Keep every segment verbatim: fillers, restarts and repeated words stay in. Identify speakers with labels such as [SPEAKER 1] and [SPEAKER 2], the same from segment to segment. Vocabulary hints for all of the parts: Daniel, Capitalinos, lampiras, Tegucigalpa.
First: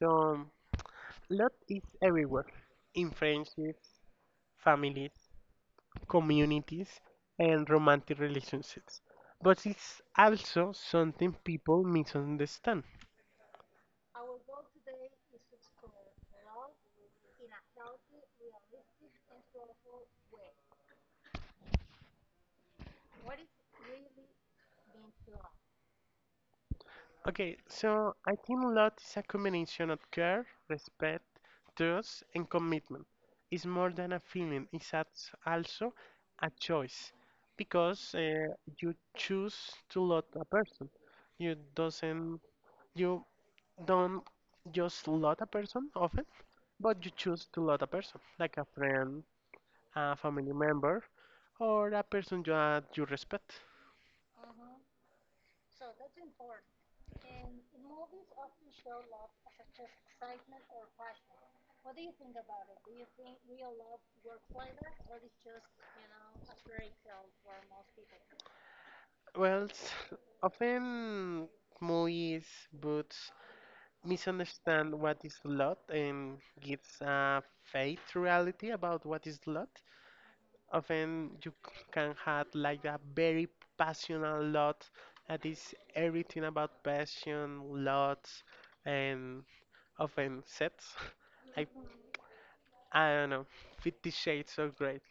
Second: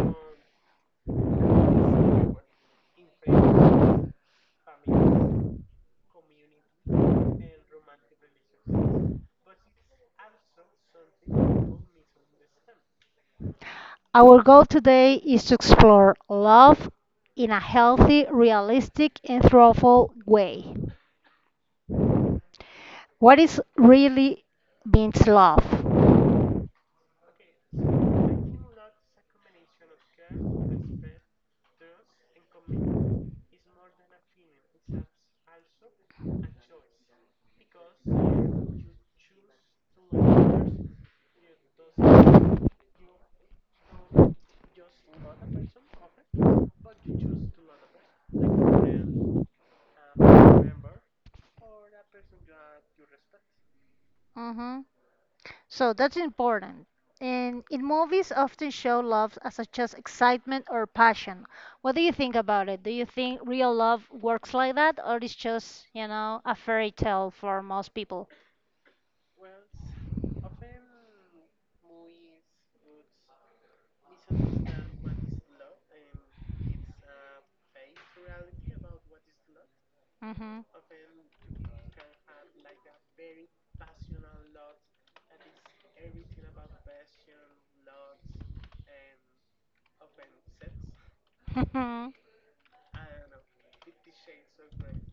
[SPEAKER 1] So, um, Love is everywhere in friendships, families, communities, and romantic relationships. But it's also something people misunderstand.
[SPEAKER 2] Our goal today is to explore love in a healthy, realistic, and thoughtful way. What is really means love?
[SPEAKER 1] Okay, so I think love is a combination of care, respect, trust, and commitment. It's more than a feeling, it's als- also a choice because uh, you choose to love a person. You doesn't you don't just love a person often, but you choose to love a person, like a friend, a family member, or a person that you respect.
[SPEAKER 2] hmm So that's important. And in movies often show love as a just excitement or passion. What do you think about it? Do you think real love works like that or it's just, you know, a fairy tale for most people?
[SPEAKER 1] Well, s- Often movies, books misunderstand what is love and gives a fake reality about what is love. Often you c- can have like a very passionate lot that is everything about passion, lots, and often sets. Like
[SPEAKER 2] Mm-hmm.
[SPEAKER 1] I don't know, Fifty Shades of Grey.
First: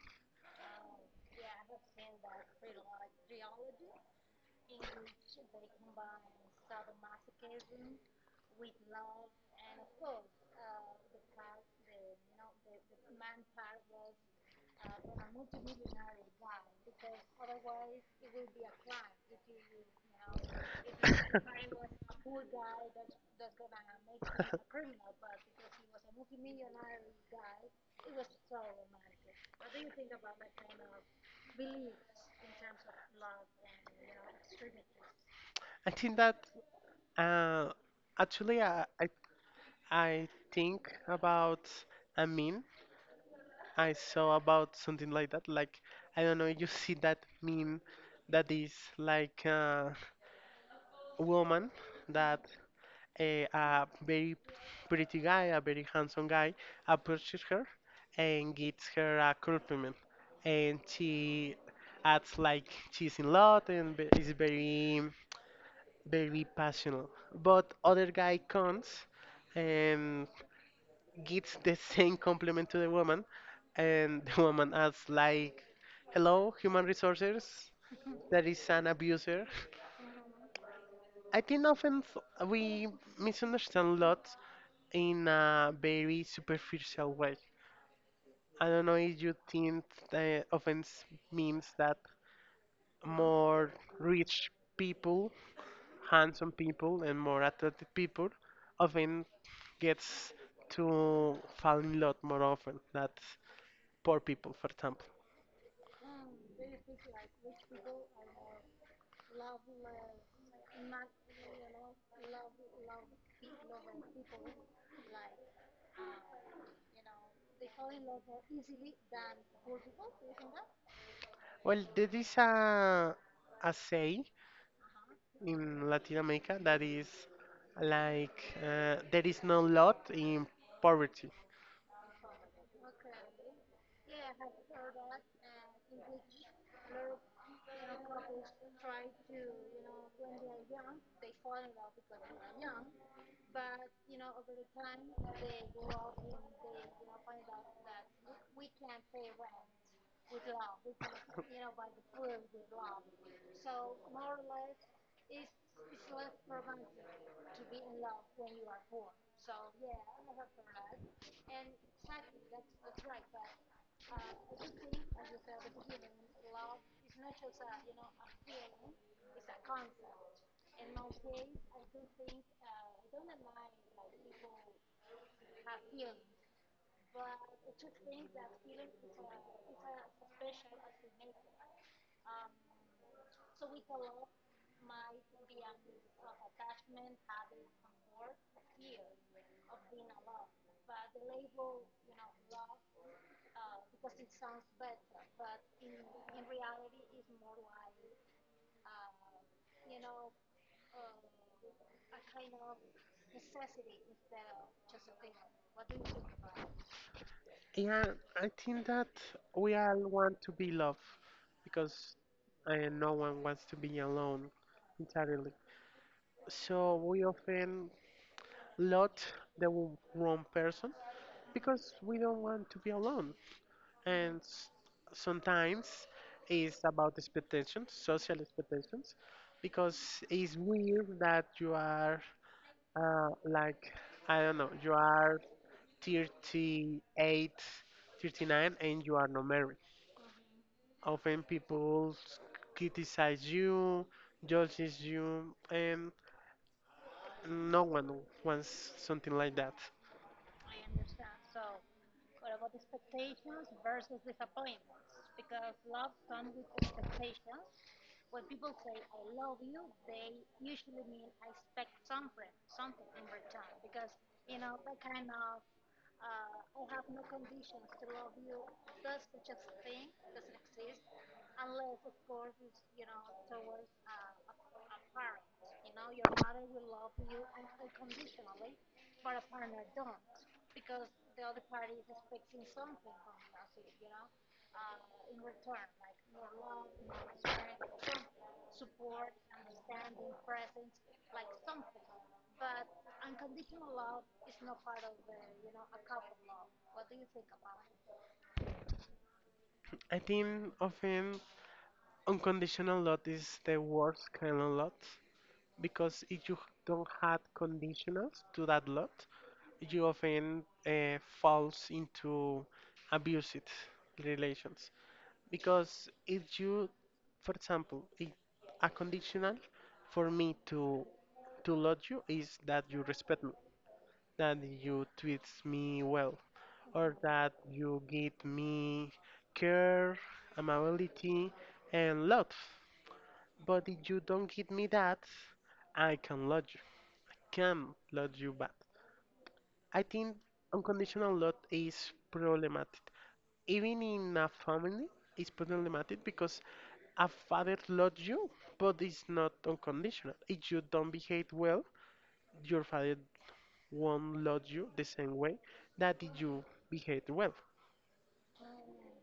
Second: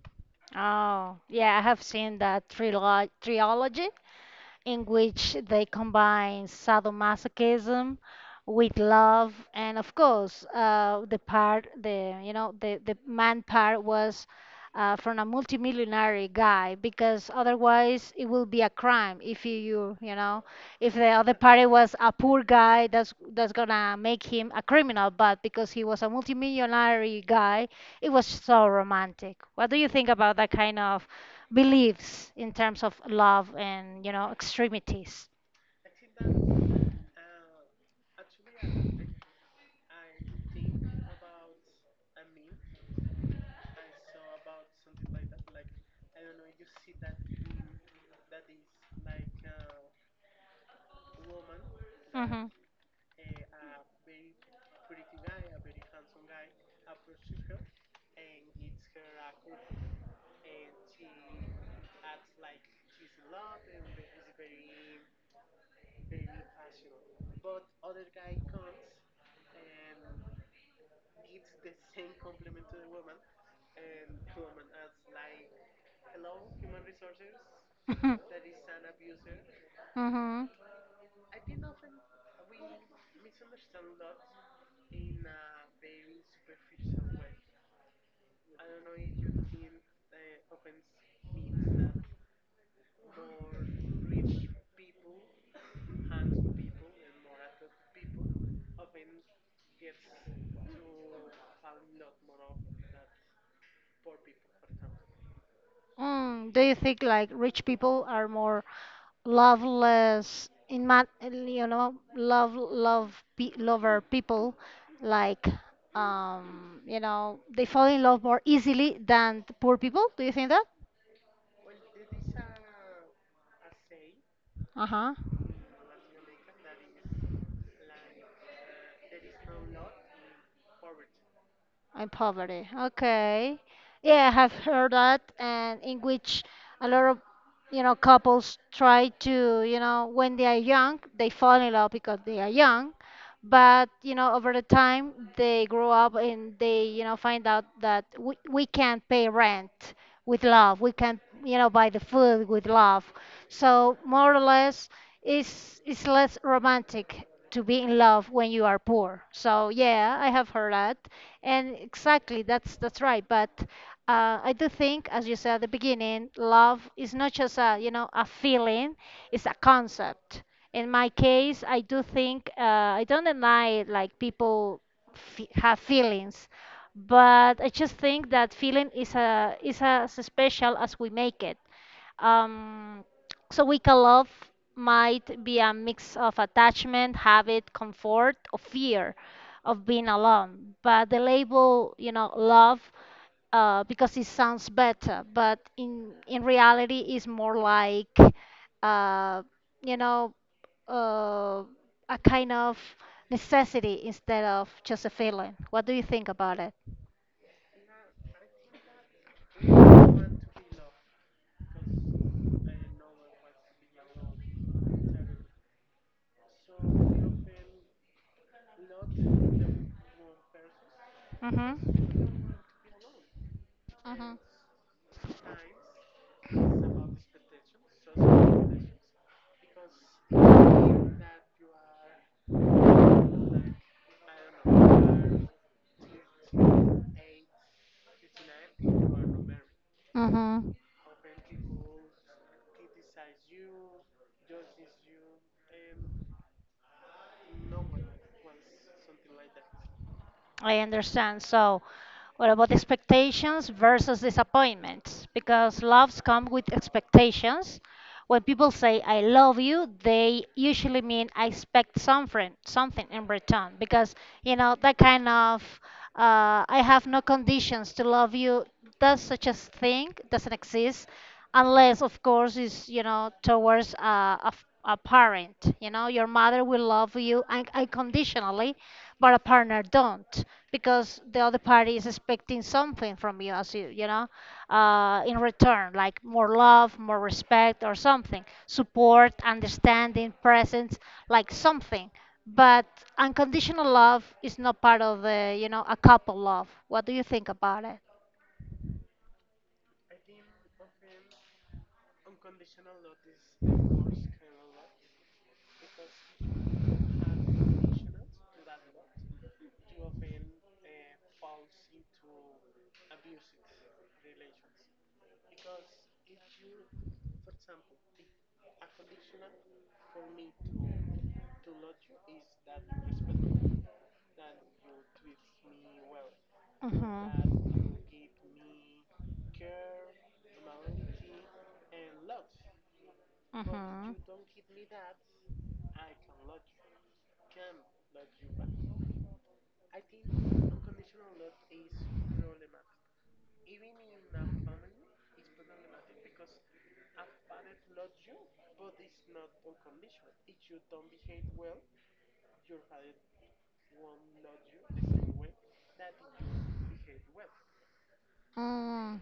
[SPEAKER 2] Oh, yeah, I have seen that trilo trilogy, in which they combine sadomasochism with love, and of course, uh, the part, the you know, the the man part was uh, from a multimillionaire guy, because otherwise it will be a crime if you you you know if the other party was a poor guy, that's that's gonna make him a criminal. But because he was a multimillionaire guy, it was so romantic. What do you think about that kind of beliefs in terms of love and, you know, extremities?
[SPEAKER 1] I think that uh, Actually, I, I I think about a meme I saw about something like that. Like I don't know, you see that meme that is like uh, a woman that
[SPEAKER 2] hmm
[SPEAKER 1] a, a very pretty guy, a very handsome guy approaches her and gives her a compliment, and she acts like she's in love and ve- is very very passionate. But other guy comes and gives the same compliment to the woman, and the woman asks like, "Hello, human resources,
[SPEAKER 2] hmm
[SPEAKER 1] that is an abuser." I think often th- we misunderstand a lot in a very superficial way. I don't know if you think the offense means that more rich people, handsome people, and more attractive people often gets to fall in love more often than poor people, for example.
[SPEAKER 2] Mm, do you think like rich people are more loveless in man, you know, love love pe lover people, like, um, you know, they fall in love more easily than the poor people? Do you think that?
[SPEAKER 1] Well, there is a a saying
[SPEAKER 2] Uh-huh.
[SPEAKER 1] in Latin America that is like uh, there is no lot in poverty.
[SPEAKER 2] In poverty. Okay. Yeah, I have heard that, and in which a lot of, you know, couples try to, you know, when they are young, they fall in love because they are young, but you know over the time they grow up and they you know find out that we, we can't pay rent with love, we can't you know buy the food with love. So more or less it's it's less romantic to be in love when you are poor. So yeah, I have heard that, and exactly that's that's right. But uh, I do think as you said at the beginning, love is not just a you know a feeling, it's a concept. In my case, I do think uh, I don't deny like people f- have feelings, but I just think that feeling is a is as special as we make it. Um, so weak love might be a mix of attachment, habit, comfort, or fear of being alone. But the label, you know, love, uh, because it sounds better, but in in reality, is more like, uh, you know uh, a kind of necessity instead of just a feeling. What do you think about it?
[SPEAKER 1] Yeah, I think that we all want to be loved because uh, no one wants to be alone entirely. So we often lot the w- wrong person because
[SPEAKER 2] Mm-hmm.
[SPEAKER 1] we don't want to be alone.
[SPEAKER 2] Mm-hmm.
[SPEAKER 1] And s- sometimes it's about expectations, social expectations, because it's weird that you are uh, like I don't know, you are thirty-eight, thirty-nine, and you are not married.
[SPEAKER 2] Mm-hmm.
[SPEAKER 1] Often people criticize you, judges you, and no one wants something like that.
[SPEAKER 2] I understand. So, what about expectations versus disappointments? Because loves come with expectations. When people say "I love you," they usually mean I expect something, something in return. Because you know that kind of uh, "I have no conditions to love you," does such a thing doesn't exist, unless of course it's you know towards a, a f- a parent. You know your mother will love you un- unconditionally, but a partner don't, because the other party is expecting something from you, as you you know uh, in return, like more love, more respect, or something, support, understanding, presence, like something. But unconditional love is not part of the you know a couple love. What do you think about it?
[SPEAKER 1] I think often unconditional love is the worst kind of love because if you don't have conditionals to that lot, you often uh, falls into abusive relations. Because if you, for example, if a conditional for me to to love you is that you respect me, that you treat me well, or that
[SPEAKER 2] Uh-huh.
[SPEAKER 1] you give me care, amability, and love. But if
[SPEAKER 2] Uh-huh.
[SPEAKER 1] you don't give me that, I can love you can love you back. I think unconditional love is problematic. Even in a family, it's problematic because a father loves you, but it's not unconditional. If you don't behave well, your father won't love you the same way that if you behave well.
[SPEAKER 2] Oh,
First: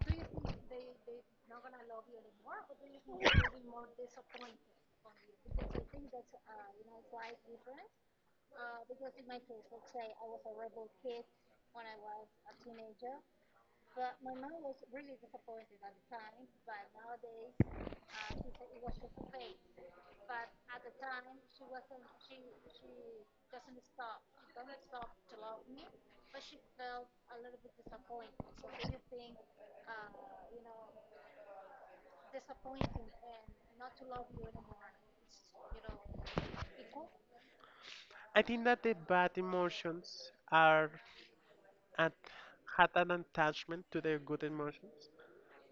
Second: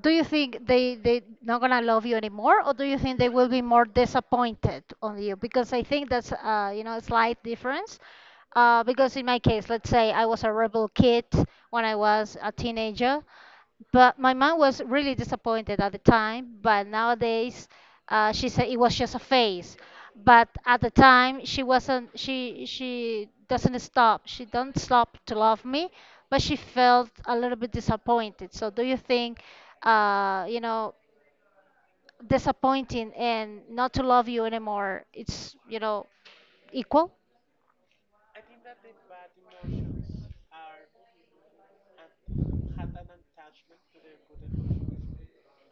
[SPEAKER 2] do you think they they not gonna love you anymore, or do you think they will be more disappointed on you? Because I think that's uh, you know a slight difference. Uh, because in my case, let's say I was a rebel kid when I was a teenager, but my mom was really disappointed at the time. But nowadays uh, she said it was just a phase, but at the time she wasn't she she doesn't stop she don't stop to love me, but she felt a little bit disappointed. So do you think, uh, you know disappointing and not to love you anymore, it's you know equal?
[SPEAKER 1] I think that the bad emotions are at, had an attachment to the good emotions.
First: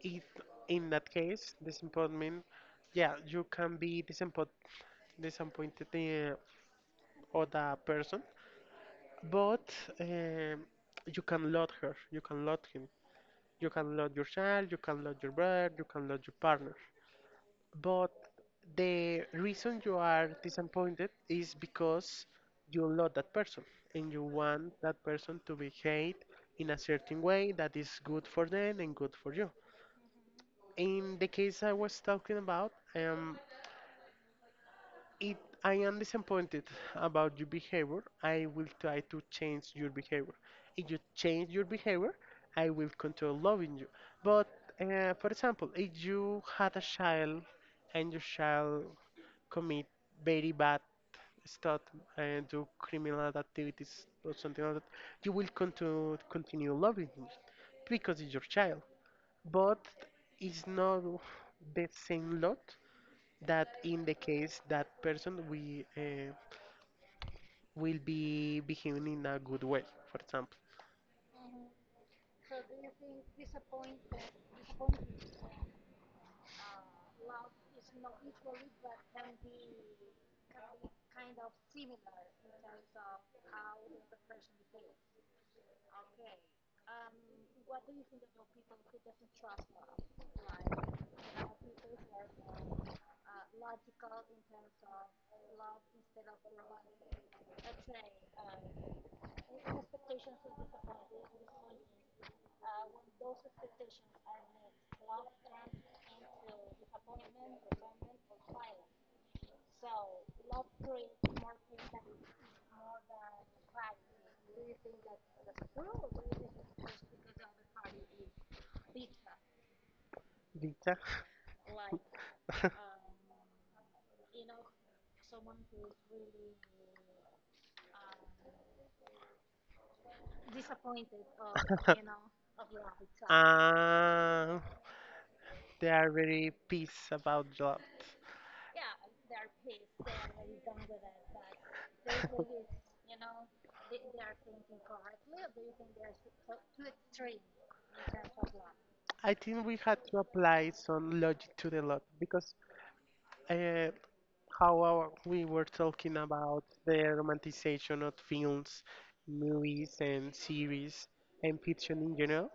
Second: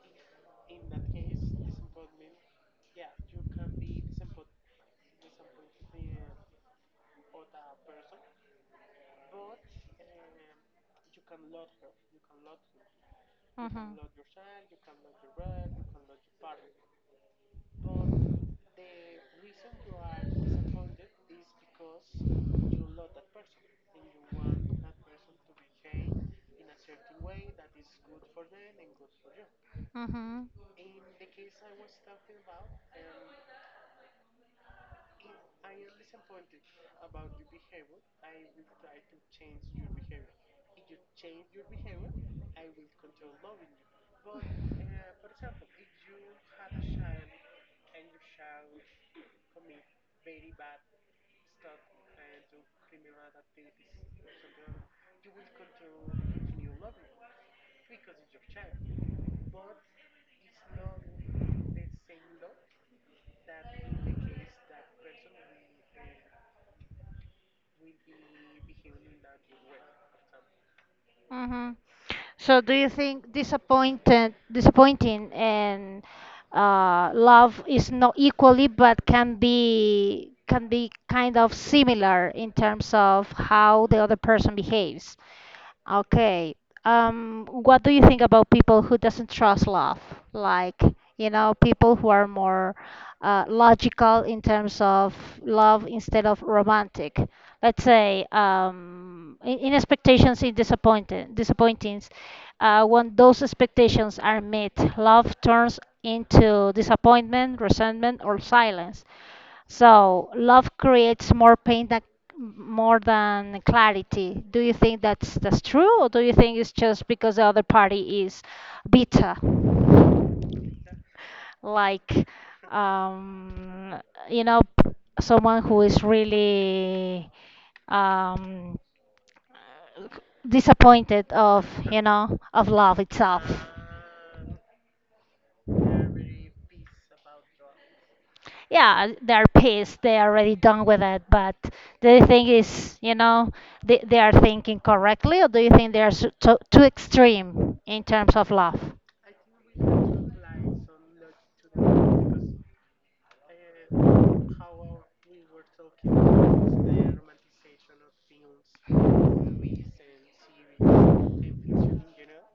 [SPEAKER 1] If in that case, disappointment, yeah, you can be disappointed disappointed the other person, but um, you can love her, you can love him, you can
[SPEAKER 2] Mm-hmm.
[SPEAKER 1] love your child, you can love your brother, you can love your partner. But the reason you are disappointed is because you love that person and you want that person to behave in a certain way that is good for them and good for you.
[SPEAKER 2] Mm-hmm.
[SPEAKER 1] In the case I was talking about, um, if I am disappointed about your behavior, I will try to change your behavior. If you change your behavior, I will control loving you. But uh, for example, if you had a child and your child commit very bad stuff and do criminal activities or something like that, you will continue continue loving him because it's your child. But it's not the same lot that in the case that person we uh, will be behaving in a good way. For example,
[SPEAKER 2] Mm-hmm. So do you think disappointed, disappointing and uh, love is not equally, but can be can be kind of similar in terms of how the other person behaves? Okay. Um, what do you think about people who doesn't trust love? Like, you know, people who are more uh, logical in terms of love instead of romantic. Let's say um, in, in expectations, in disappointing disappointings, uh, when those expectations are met, love turns into disappointment, resentment, or silence. So love creates more pain than, more than clarity. Do you think that's that's true, or do you think it's just because the other party is bitter,
[SPEAKER 1] Rita,
[SPEAKER 2] like, um, you know someone who is really, um, disappointed of you know of love itself?
[SPEAKER 1] ah, they are very peace about that.
[SPEAKER 2] Yeah, they're pissed, they are already done with it. But the thing is you know they, they are thinking correctly, or do you think they are s- too, too extreme in terms of love?
[SPEAKER 1] I think we had to apply some logic to the lot because uh, how our, we were talking about the romanticization of films, movies, and series, and fiction in general,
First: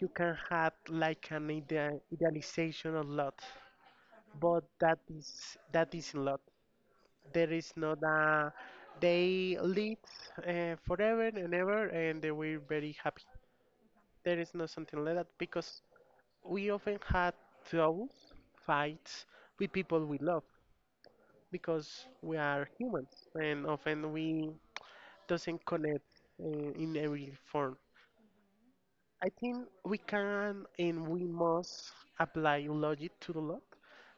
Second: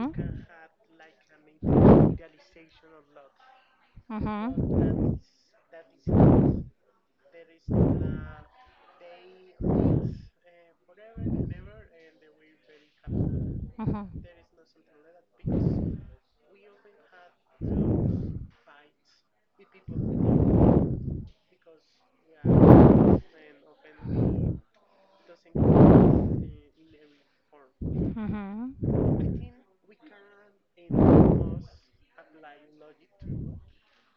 [SPEAKER 1] you can have like an idea, idealization a lot. But that
[SPEAKER 2] Mhm.
[SPEAKER 1] is that is a lot. There is not a they live uh, forever and ever, and they were very happy.
[SPEAKER 2] Mhm. Mhm.
[SPEAKER 1] There is not something like that because we often had troubles, fights with people we love because we are humans, and often we doesn't connect uh, in every form. I think we can and we must apply logic to the lot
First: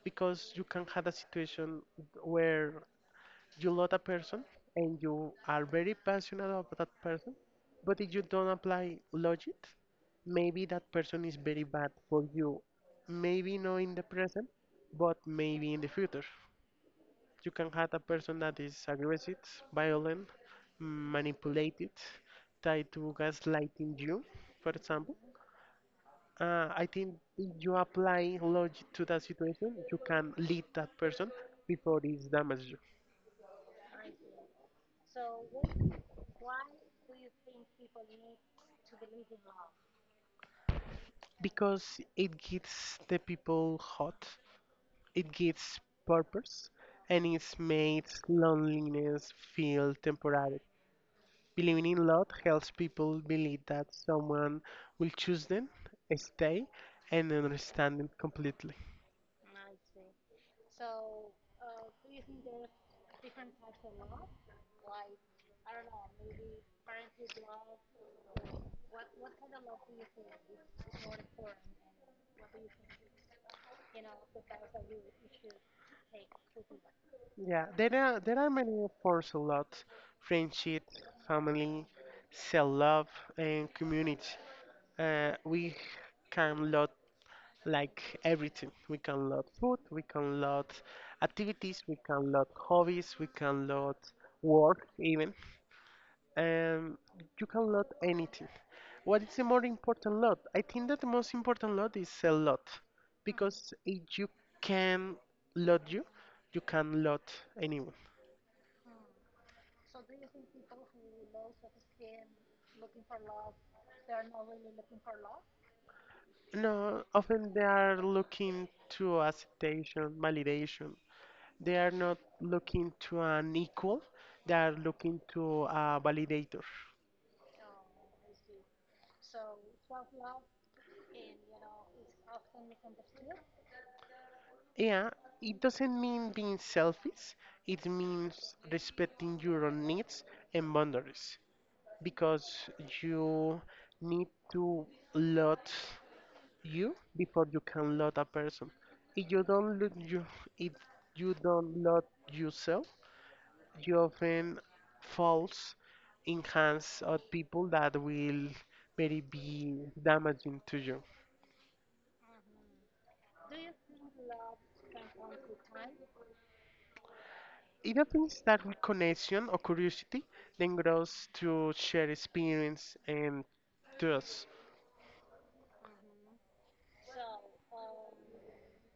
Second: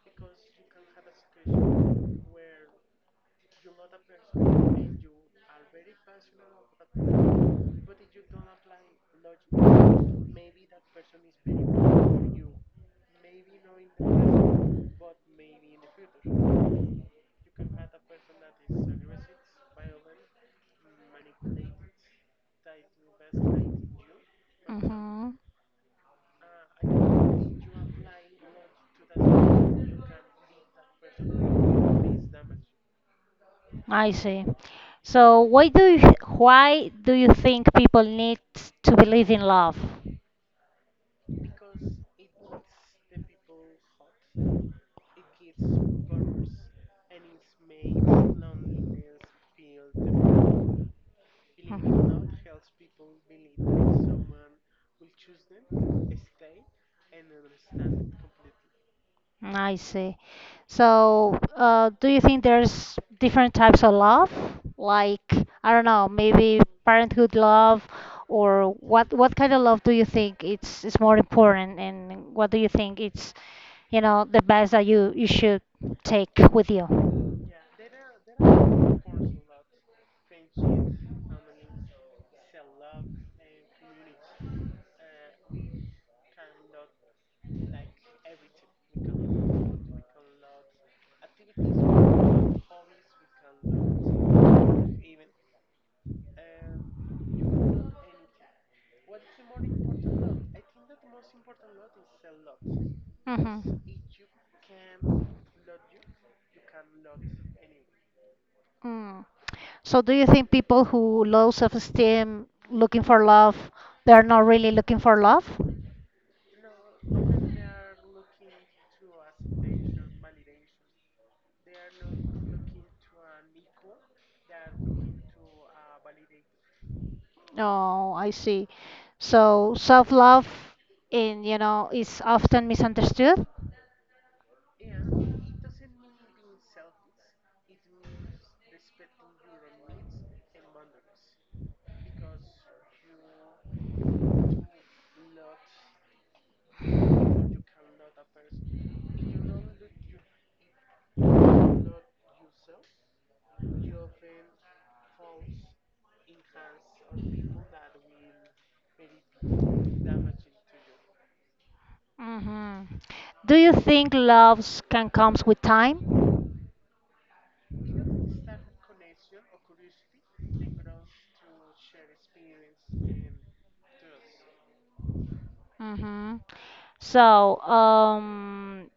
[SPEAKER 1] because you can have a situation where you love a person and you are very passionate about that person, but if you don't apply logic, maybe that person is very bad for you. Maybe not in the present, but maybe in the future. You can have a person that is aggressive, violent, manipulated, tied to gaslighting you, for example.
[SPEAKER 2] Mhm.
[SPEAKER 1] Uh, I think if you apply logic to that situation, you can lead that person before it's damaged you
[SPEAKER 2] I see. So why do you, why do you think people need to believe in love?
[SPEAKER 1] because it gets the people hot. It gives purpose and it makes loneliness feel temporary. Believing in love
[SPEAKER 2] Mhm.
[SPEAKER 1] helps people believe that someone will choose them, stay, and understand them completely.
[SPEAKER 2] Mm, I see. So, uh, do you think there's different types of love? Like, I don't know, maybe parenthood love, or what what kind of love do you think it's is more important, and what do you think it's, you know, the best that you you should take with you?
[SPEAKER 1] Yeah, there are there are many forms of love: friendship, family, self-love, and community. Uh, we can love like everything. We can load food, we can load activities, we can load hobbies, we can load work even. Um, you can load anything. What is the more important lot? I think that the most important lot is a lot
[SPEAKER 2] hmm
[SPEAKER 1] because if you can load you, you can load anyone.
[SPEAKER 2] Mm. So do you think people who low self-esteem looking for love, they're not really looking for love?
[SPEAKER 1] No, often they are looking to acceptation, validation. They are not looking to an equal. They are looking to a validator.
[SPEAKER 2] Oh, I see. So self-love in, you know, is often misunderstood.
[SPEAKER 1] Yeah, it doesn't mean being selfish. It means respecting your own needs and boundaries because you need to love you before you can love a person. If you don't love you, if you don't love yourself, you often falls in hands of people that will very be damaging to you.
[SPEAKER 2] hmm Do you think loves can comes with time?
[SPEAKER 1] It happens that with connection or curiosity, then grows to share experience and trust.
[SPEAKER 2] hmm So, um,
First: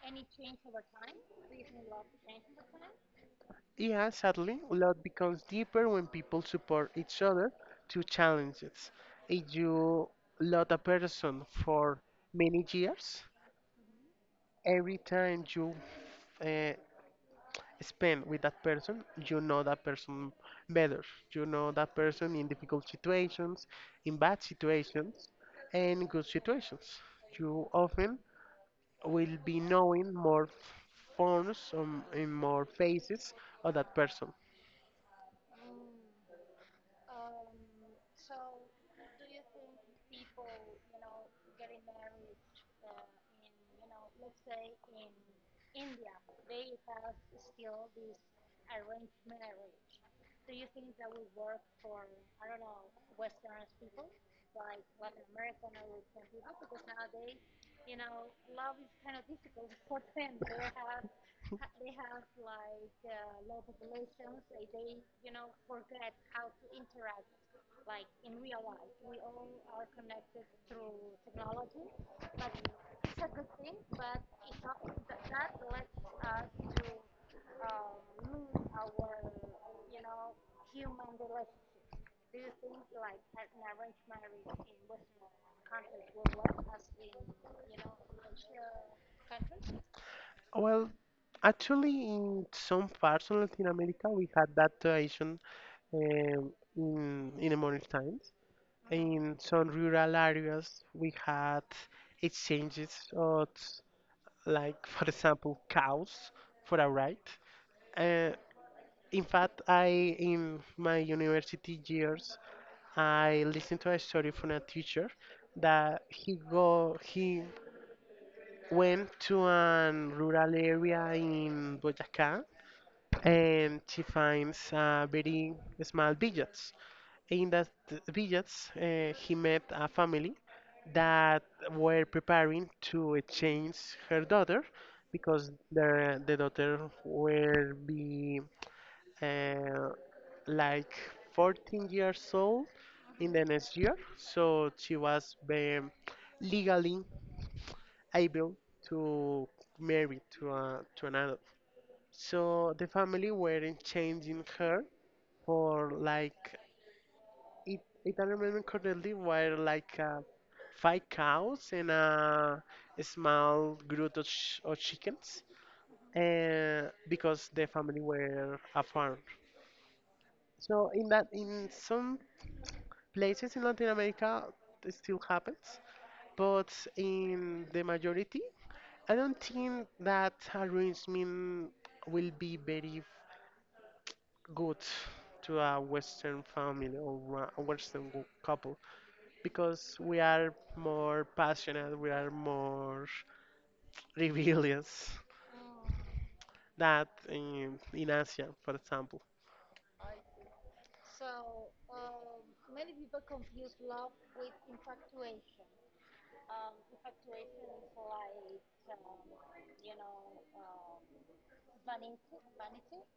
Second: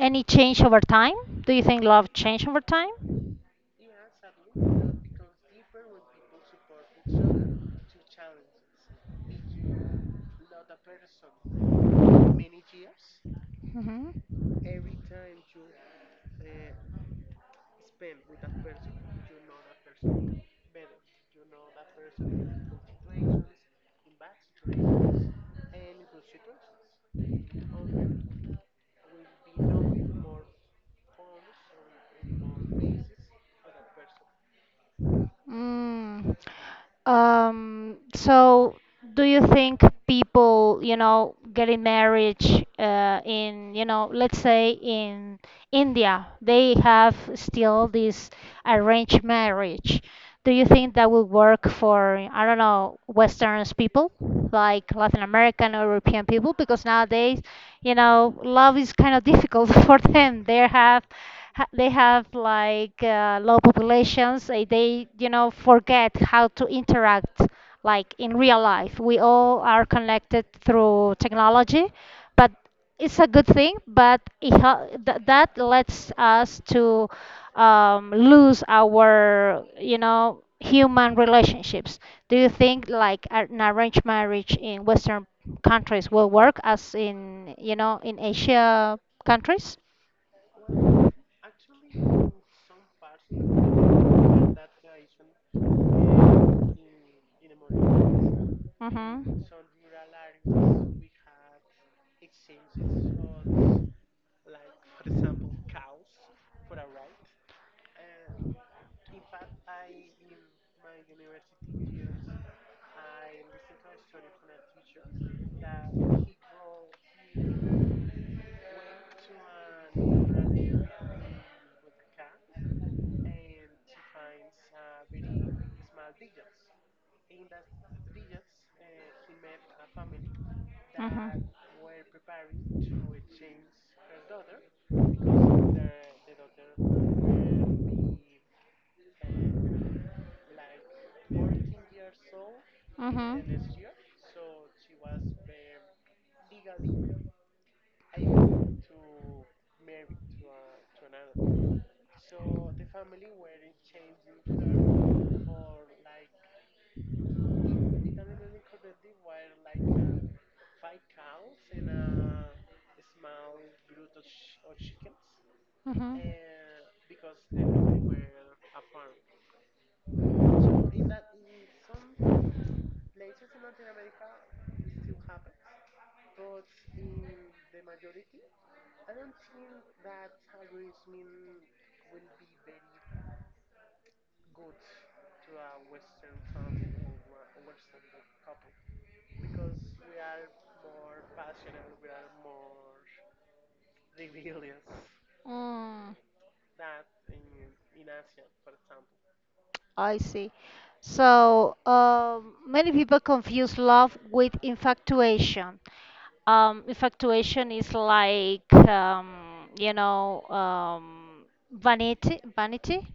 [SPEAKER 2] any change over time? Do you think love change over time?
[SPEAKER 1] Yeah, sadly, love becomes deeper when people support each other to challenges. If you love a person for many years,
[SPEAKER 2] hmm
[SPEAKER 1] every time you uh, spend with that person, you know that person better. You know that person in difficult situations, in bad situations, and good situations. You often will be knowing more f- forms um, and more faces of that person.
[SPEAKER 2] Mm. Um, so do you think people, you know, getting marriage uh, in, you know, let's say in India, they have still this arranged marriage. Do you think that will work for, I don't know, Western people, like Latin American or European people? Because nowadays, you know, love is kind of difficult for them. They have ha- they have like uh, low populations, eh, they you know forget how to interact, like in real life. We all are connected through technology, but it's a good thing, but it hel- th- that lets us to um, lose our you know human relationships. Do you think like ar- an arranged marriage in western countries will work as in you know in Asia countries?
[SPEAKER 1] Well, actually, in some parts of Latin America, we had that tradition um, in, in the modern times.
[SPEAKER 2] Hmm
[SPEAKER 1] In some rural areas, we had exchanges of, like, for example, cows for a ride. Uh, in fact, I in my university years, I listened to a story from a teacher that he go he went to an rural area in Boyacá and he finds a very small village. In that village, uh, he met a family that
[SPEAKER 2] Mhm.
[SPEAKER 1] were preparing to exchange her daughter because their the daughter will be uh, like fourteen years old in
[SPEAKER 2] Mhm.
[SPEAKER 1] the next year. So she was um, legally able to marry to, a, to an adult. So the family weren't changing her for like, it, if I remember correctly, were like uh, five cows and a small group of, ch- of chickens.
[SPEAKER 2] Mhm.
[SPEAKER 1] Uh, because the family were a farm. So in that, in some places in Latin America it still happens, but in the majority, I don't think that arrangement will be very good to a Western family or a Western wo- couple because we are more passionate, we are more rebellious
[SPEAKER 2] Mm,
[SPEAKER 1] that in, in Asia, for example.
[SPEAKER 2] I see. So, um, many people confuse love with infatuation. Um, infatuation is like um, you know um, vanity, vanity.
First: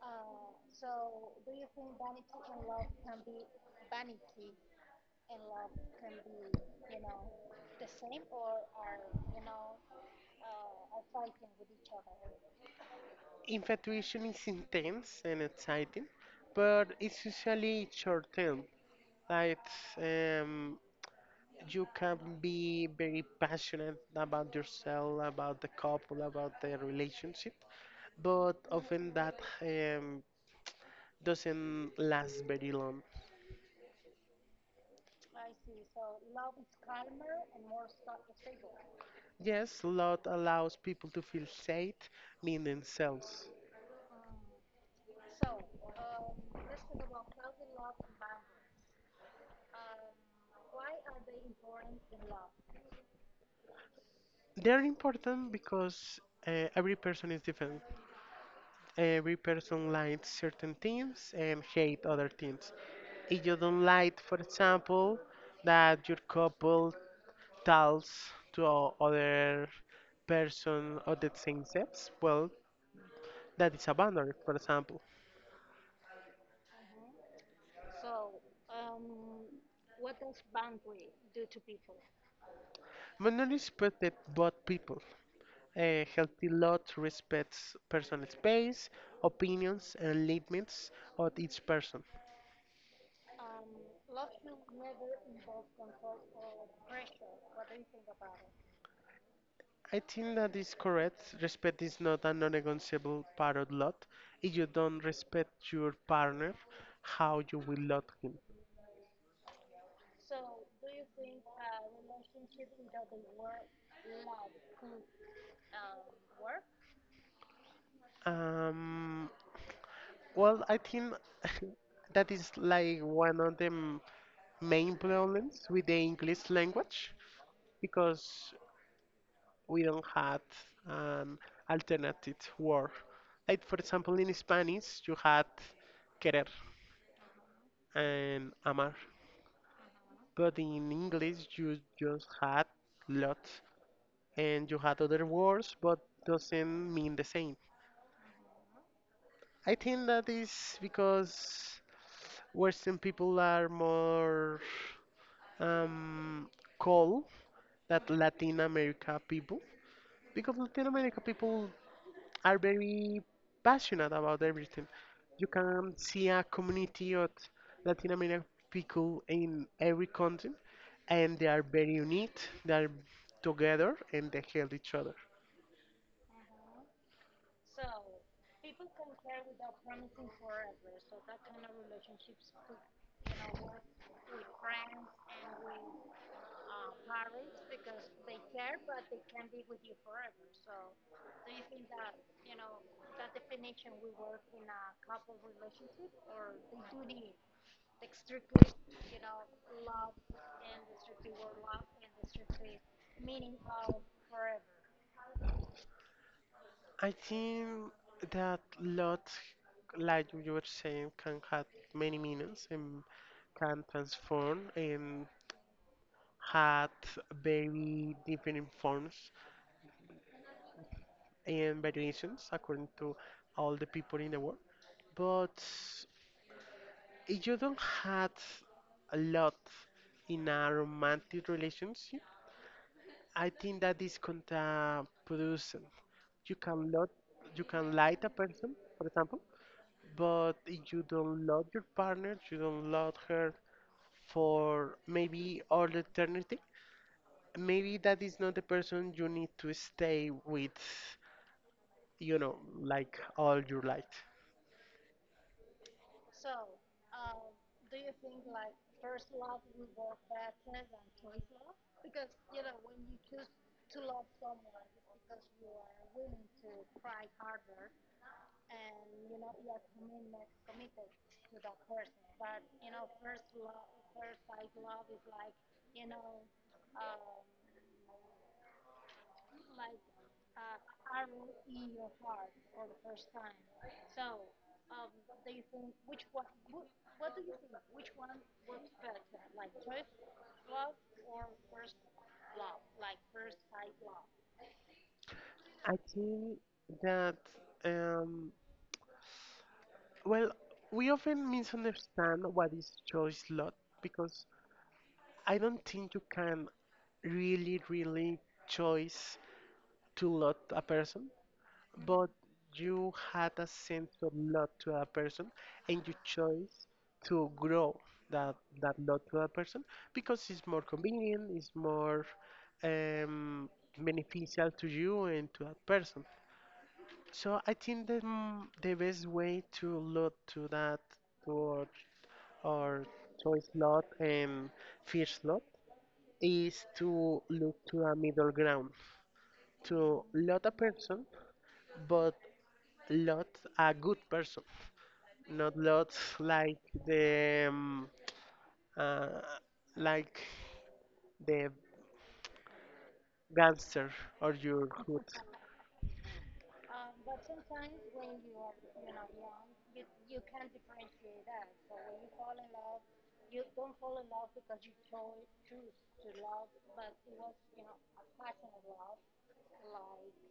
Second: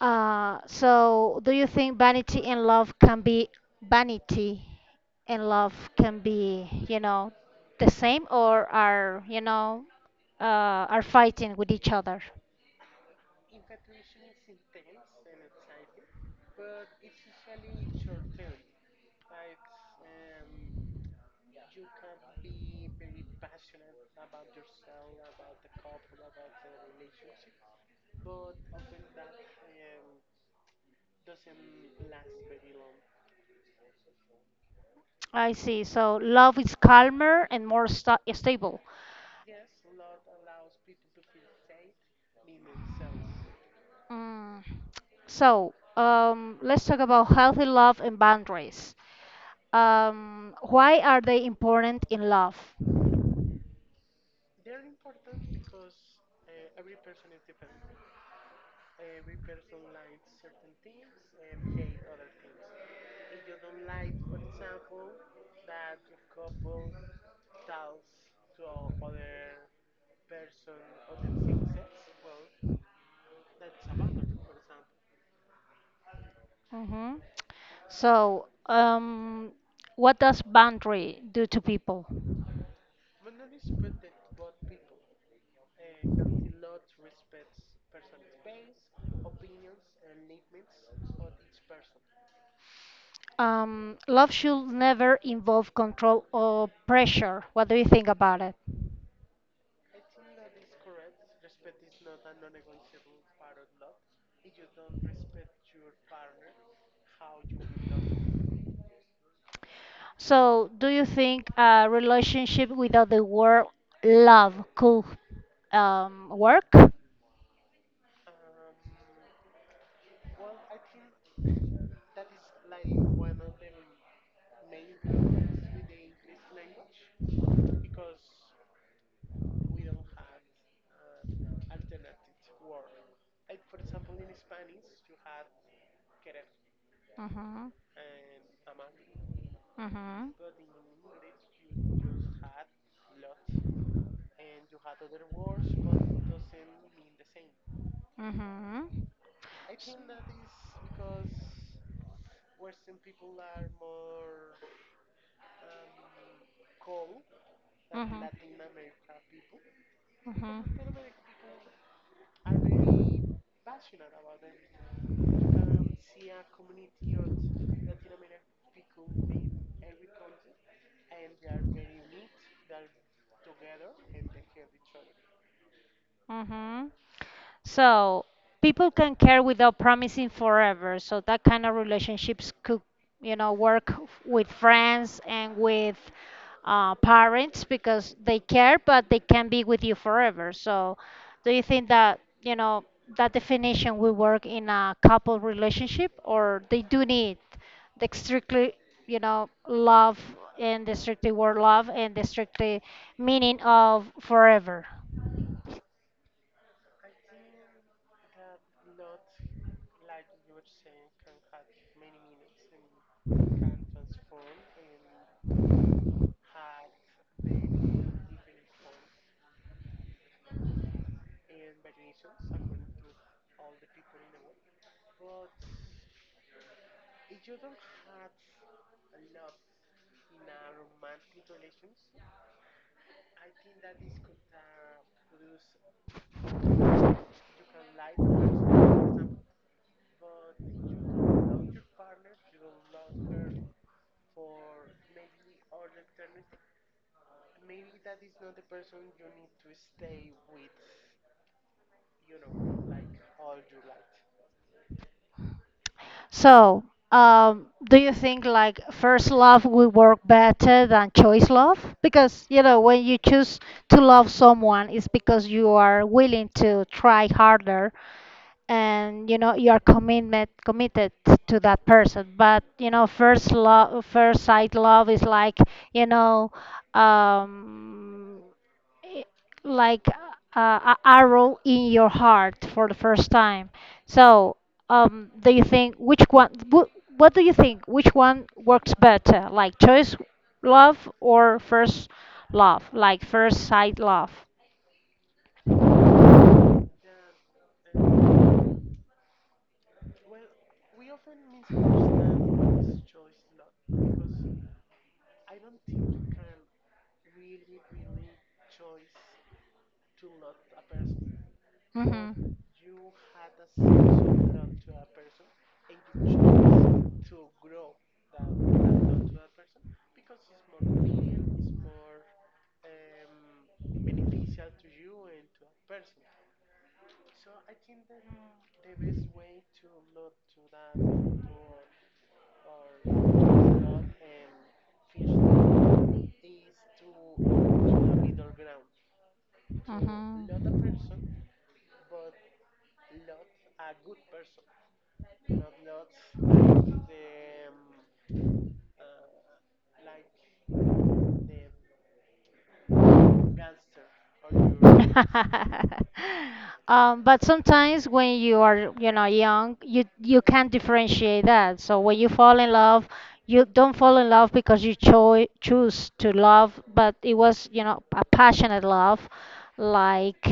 [SPEAKER 2] Uh, so do you think vanity in love can be, vanity in love can be, you know, the same, or are, you know, uh, are fighting with each other?
[SPEAKER 1] Infatuation is intense and exciting, but it's usually short term. Like um, you can be very passionate about yourself, about the couple, about the relationship, but often that um, doesn't last very long.
[SPEAKER 2] I see. So love is calmer and more sta stable.
[SPEAKER 1] Yes, love allows people to feel safe in themselves.
[SPEAKER 2] Mm. So, um, let's talk about healthy love and boundaries. Um, why are they important in love?
[SPEAKER 1] They're important because uh, every person is different. Every person likes certain things and hate other things if you don't like, for example, that your couple tells to o- other person of the same sex, well, that is a boundary, for example.
[SPEAKER 2] hmm So, um, what does boundary do to people?
[SPEAKER 1] Boundary is protect both people. A healthy lot respects personal space, opinions, and limits of each person.
[SPEAKER 2] Um, love should never involve control or pressure. What do you think about it?
[SPEAKER 1] I think that is correct. Respect is not a non-negotiable part of love. If you don't respect your partner, how you will love him?
[SPEAKER 2] So, do you think a relationship without the word love could, um, work?
[SPEAKER 1] Um, Well, I think that is like one of the m- main problems with the English language because we don't have an alternative word. Like, for example, in Spanish, you had querer
[SPEAKER 2] Hmm
[SPEAKER 1] and amar,
[SPEAKER 2] hmm
[SPEAKER 1] but in English, you just had lot and you had other words, but doesn't mean the same.
[SPEAKER 2] Mhm.
[SPEAKER 1] I think that is because Western people are more. Um, call that
[SPEAKER 2] Mhm.
[SPEAKER 1] Latin America people because
[SPEAKER 2] Mhm.
[SPEAKER 1] Latin America people are very passionate about everything. You can see a community of Latin American people in every continent, and they are very unique. They are together and they help each other.
[SPEAKER 2] Mhm. So people can care without promising forever. So that kind of relationships could, you know, work with friends and with uh, parents, because they care, but they can be with you forever. So do you think that, you know, that definition will work in a couple relationship, or they do need the strictly, you know, love, and the strictly word love, and the strictly meaning of forever?
[SPEAKER 1] I think that lot, like you were saying, can have many meanings and can transform and had very different forms and variations according to all the people in the world. But if you don't have a lot in a romantic relationship, I think that is counterproducent. You can love, you can like a person, for example, but if you don't love your partner, you don't love her for maybe all eternity. Maybe that is not the person you need to stay with you know, like all your life.
[SPEAKER 2] So, um, do you think like first love will work better than choice love? Because, you know, when you choose to love someone, it's because you are willing to try harder, and you know you're commitment committed to that person. But you know first love, first sight love is like, you know um i- like uh, a arrow in your heart for the first time. So um do you think which one, wh- what do you think which one works better, like choice love or first love, like first sight love?
[SPEAKER 1] I think that, um, well, we often misunderstand what is choice lot because I don't think you can really, really choice to lot a person, but
[SPEAKER 2] Mm-hmm.
[SPEAKER 1] you had a sense of lot to
[SPEAKER 2] a
[SPEAKER 1] a person and you chose to grow that that lot to a person because it's more convenient, it's more um, beneficial to you and to that person. So I think the mm, the best way to look to that or or toy slot and fish slot is to look to a middle ground. To lot a person,
[SPEAKER 2] Mm-hmm.
[SPEAKER 1] but lot a good person, not lots like the um, uh, like the gangster or your
[SPEAKER 2] your
[SPEAKER 1] hood.
[SPEAKER 2] Um, but sometimes when you are, you know, young, you you can't differentiate that. So when you fall in love, you don't fall in love because you cho choose to love, but it was, you know, a passionate love, like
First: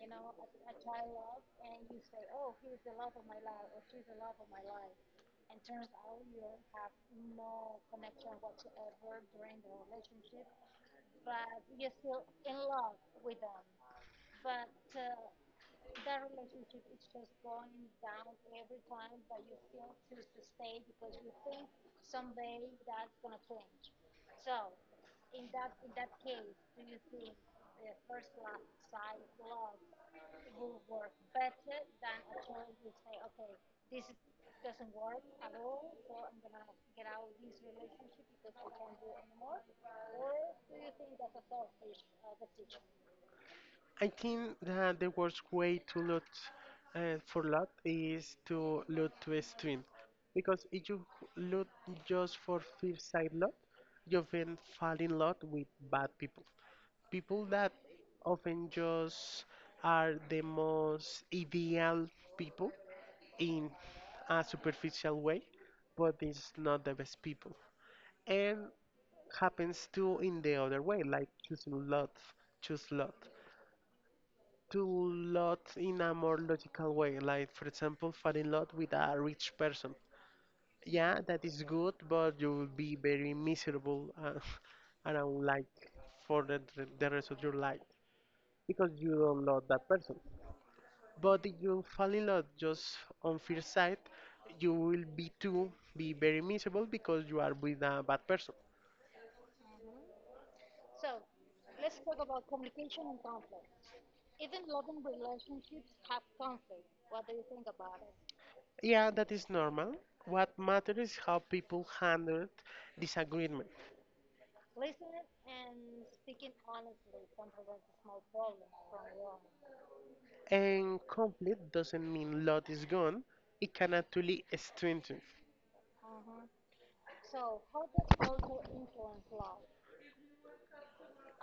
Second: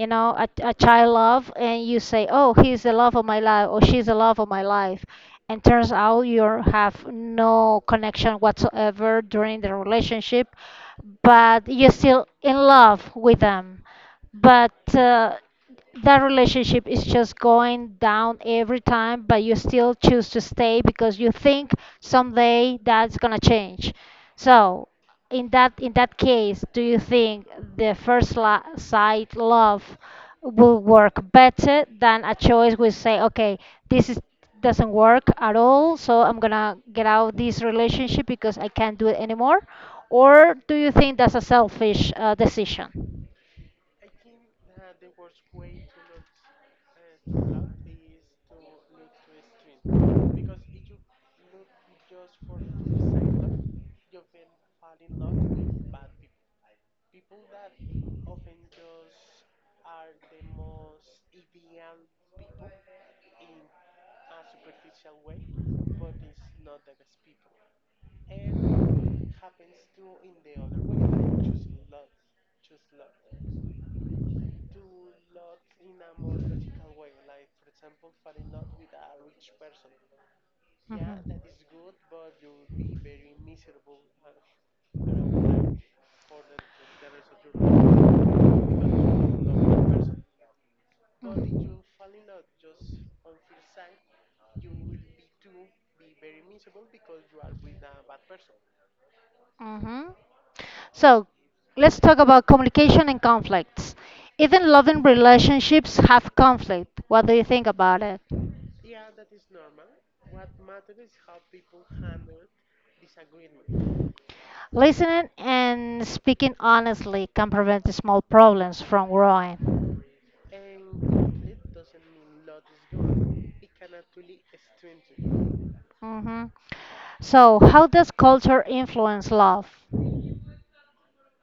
[SPEAKER 2] you know a, a child love, and you say oh he's the love of my life or she's the love of my life, and turns out you have no connection whatsoever during the relationship, but you're still in love with them. But uh, that relationship is just going down every time, but you still choose to stay because you think someday that's gonna change. So in that in that case, do you think the first la- sight love will work better than a choice? We say, okay, this is doesn't work at all, so I'm gonna get out this relationship because I can't do it anymore? Or do you think that's a selfish uh, decision?
[SPEAKER 1] I think that the worst way to loot uh, for loot is to loot to stream. Because if you loot just for fifth side loot, you often fall in love with bad people. People that often just are the most ideal people in a superficial way, but it's not the best people. And happens too in the other way, like choosing love, choose love to love in a more logical way. Like, for example, fall in love with a rich person. Yeah,
[SPEAKER 2] Mhm.
[SPEAKER 1] that is good, but you will be very miserable uh, around like for the, the rest of your life because you don't love that person. But if you fall in love just on first sight, you will be too be very miserable because you are with a bad person.
[SPEAKER 2] hmm So let's talk about communication and conflicts. Even loving relationships have conflict. What do you think about it?
[SPEAKER 1] Yeah, that is normal. What matters is how people handle disagreement.
[SPEAKER 2] Listening and speaking honestly can prevent the small problems from growing.
[SPEAKER 1] And complete doesn't mean love is gone, it can actually strengthen.
[SPEAKER 2] hmm So, how does culture influence love?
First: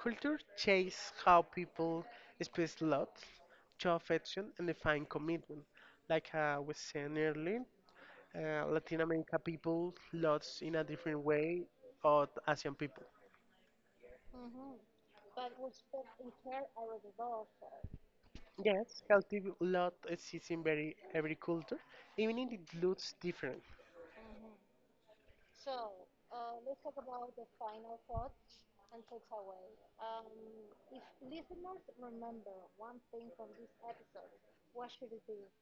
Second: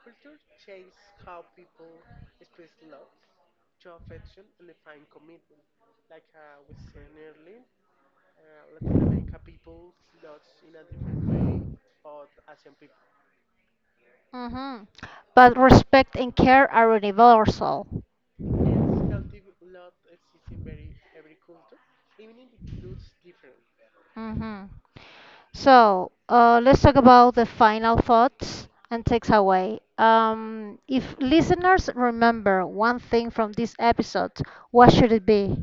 [SPEAKER 1] Culture changes how people express love, show affection, and define commitment. Like I was saying earlier, uh, Latin America people loves in a different way or Asian people.
[SPEAKER 2] hmm But respect and care are universal.
[SPEAKER 1] Yes, healthy love exists in very every culture, even if it looks different.
[SPEAKER 2] hmm So uh, let's talk about the final thoughts and takes away. Um, if listeners remember one thing from this episode, what should it be?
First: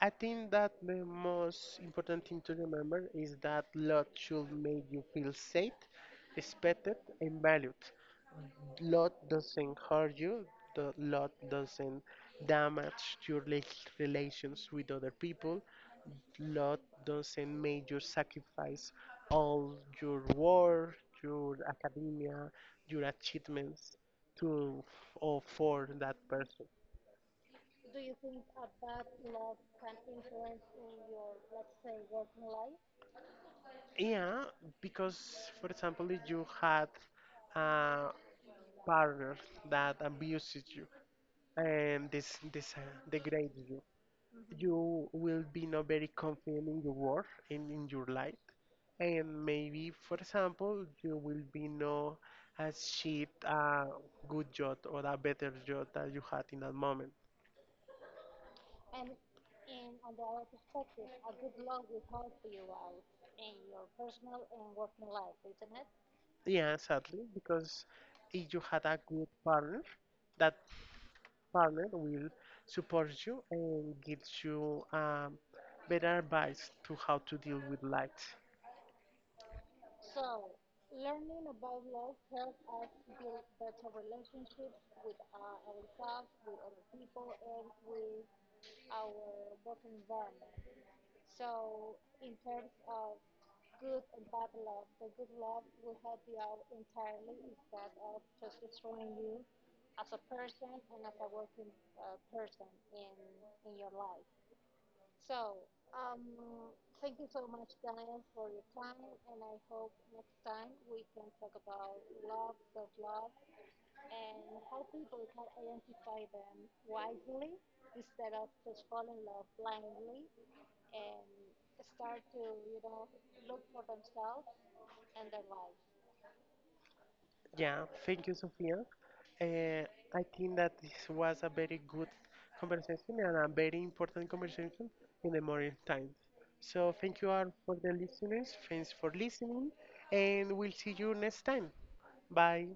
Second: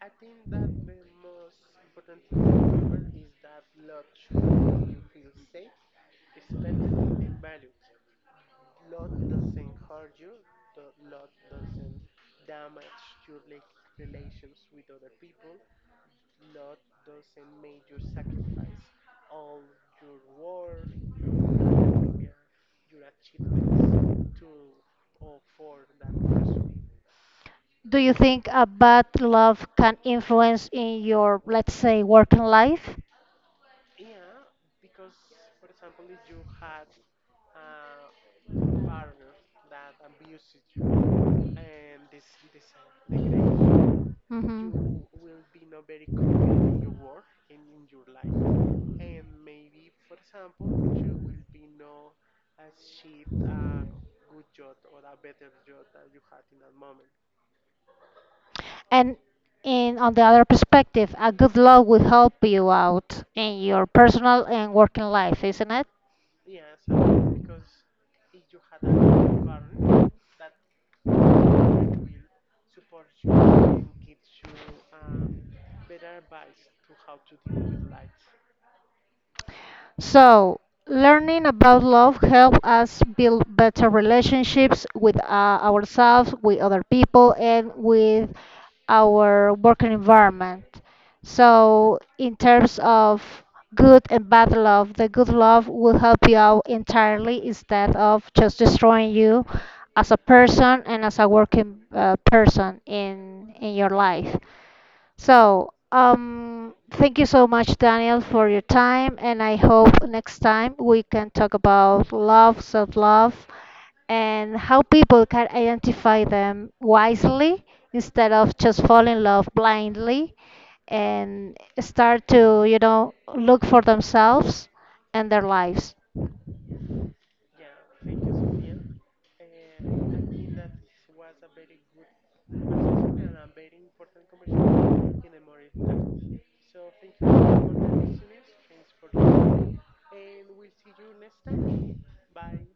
[SPEAKER 1] I think that the most important thing to remember is that love should make you feel safe, respected, and valued. Love doesn't hurt you, the love doesn't damage your rela- relations with other people, love doesn't make you sacrifice all your work, your academia, your achievements to or for that person.
[SPEAKER 2] Do you think a bad love can influence in your, let's say, working life?
[SPEAKER 1] Yeah, because for example, if you had a partner that abuses you and this this uh, degrades you,
[SPEAKER 2] You
[SPEAKER 1] you
[SPEAKER 2] hmm
[SPEAKER 1] will be not very confident in your work and in your life, and maybe, for example, you will be not achieve a good job or a better job that you had in that moment.
[SPEAKER 2] And in on the other perspective, a good law will help you out in your personal and working life, isn't it?
[SPEAKER 1] Yeah, sadly, because if you had a good partner that partner will support you and gives you um, better advice to how to deal with light.
[SPEAKER 2] So, learning about love helps us build better relationships with uh, ourselves, with other people, and with our working environment. So, in terms of good and bad love, the good love will help you out entirely, instead of just destroying you as a person and as a working uh, person in in your life. So, um, thank you so much, Daniel, for your time, and I hope next time we can talk about love, self-love, and how people can identify them wisely, instead of just falling in love blindly, and start to, you know, look for themselves and their lives.
[SPEAKER 1] Yeah, thank you, Sophia. Uh, I think that this was a very good conversation and a very important conversation in the morning time. So thank you all for the listeners. Thanks for listening, and we'll see you next time. Bye.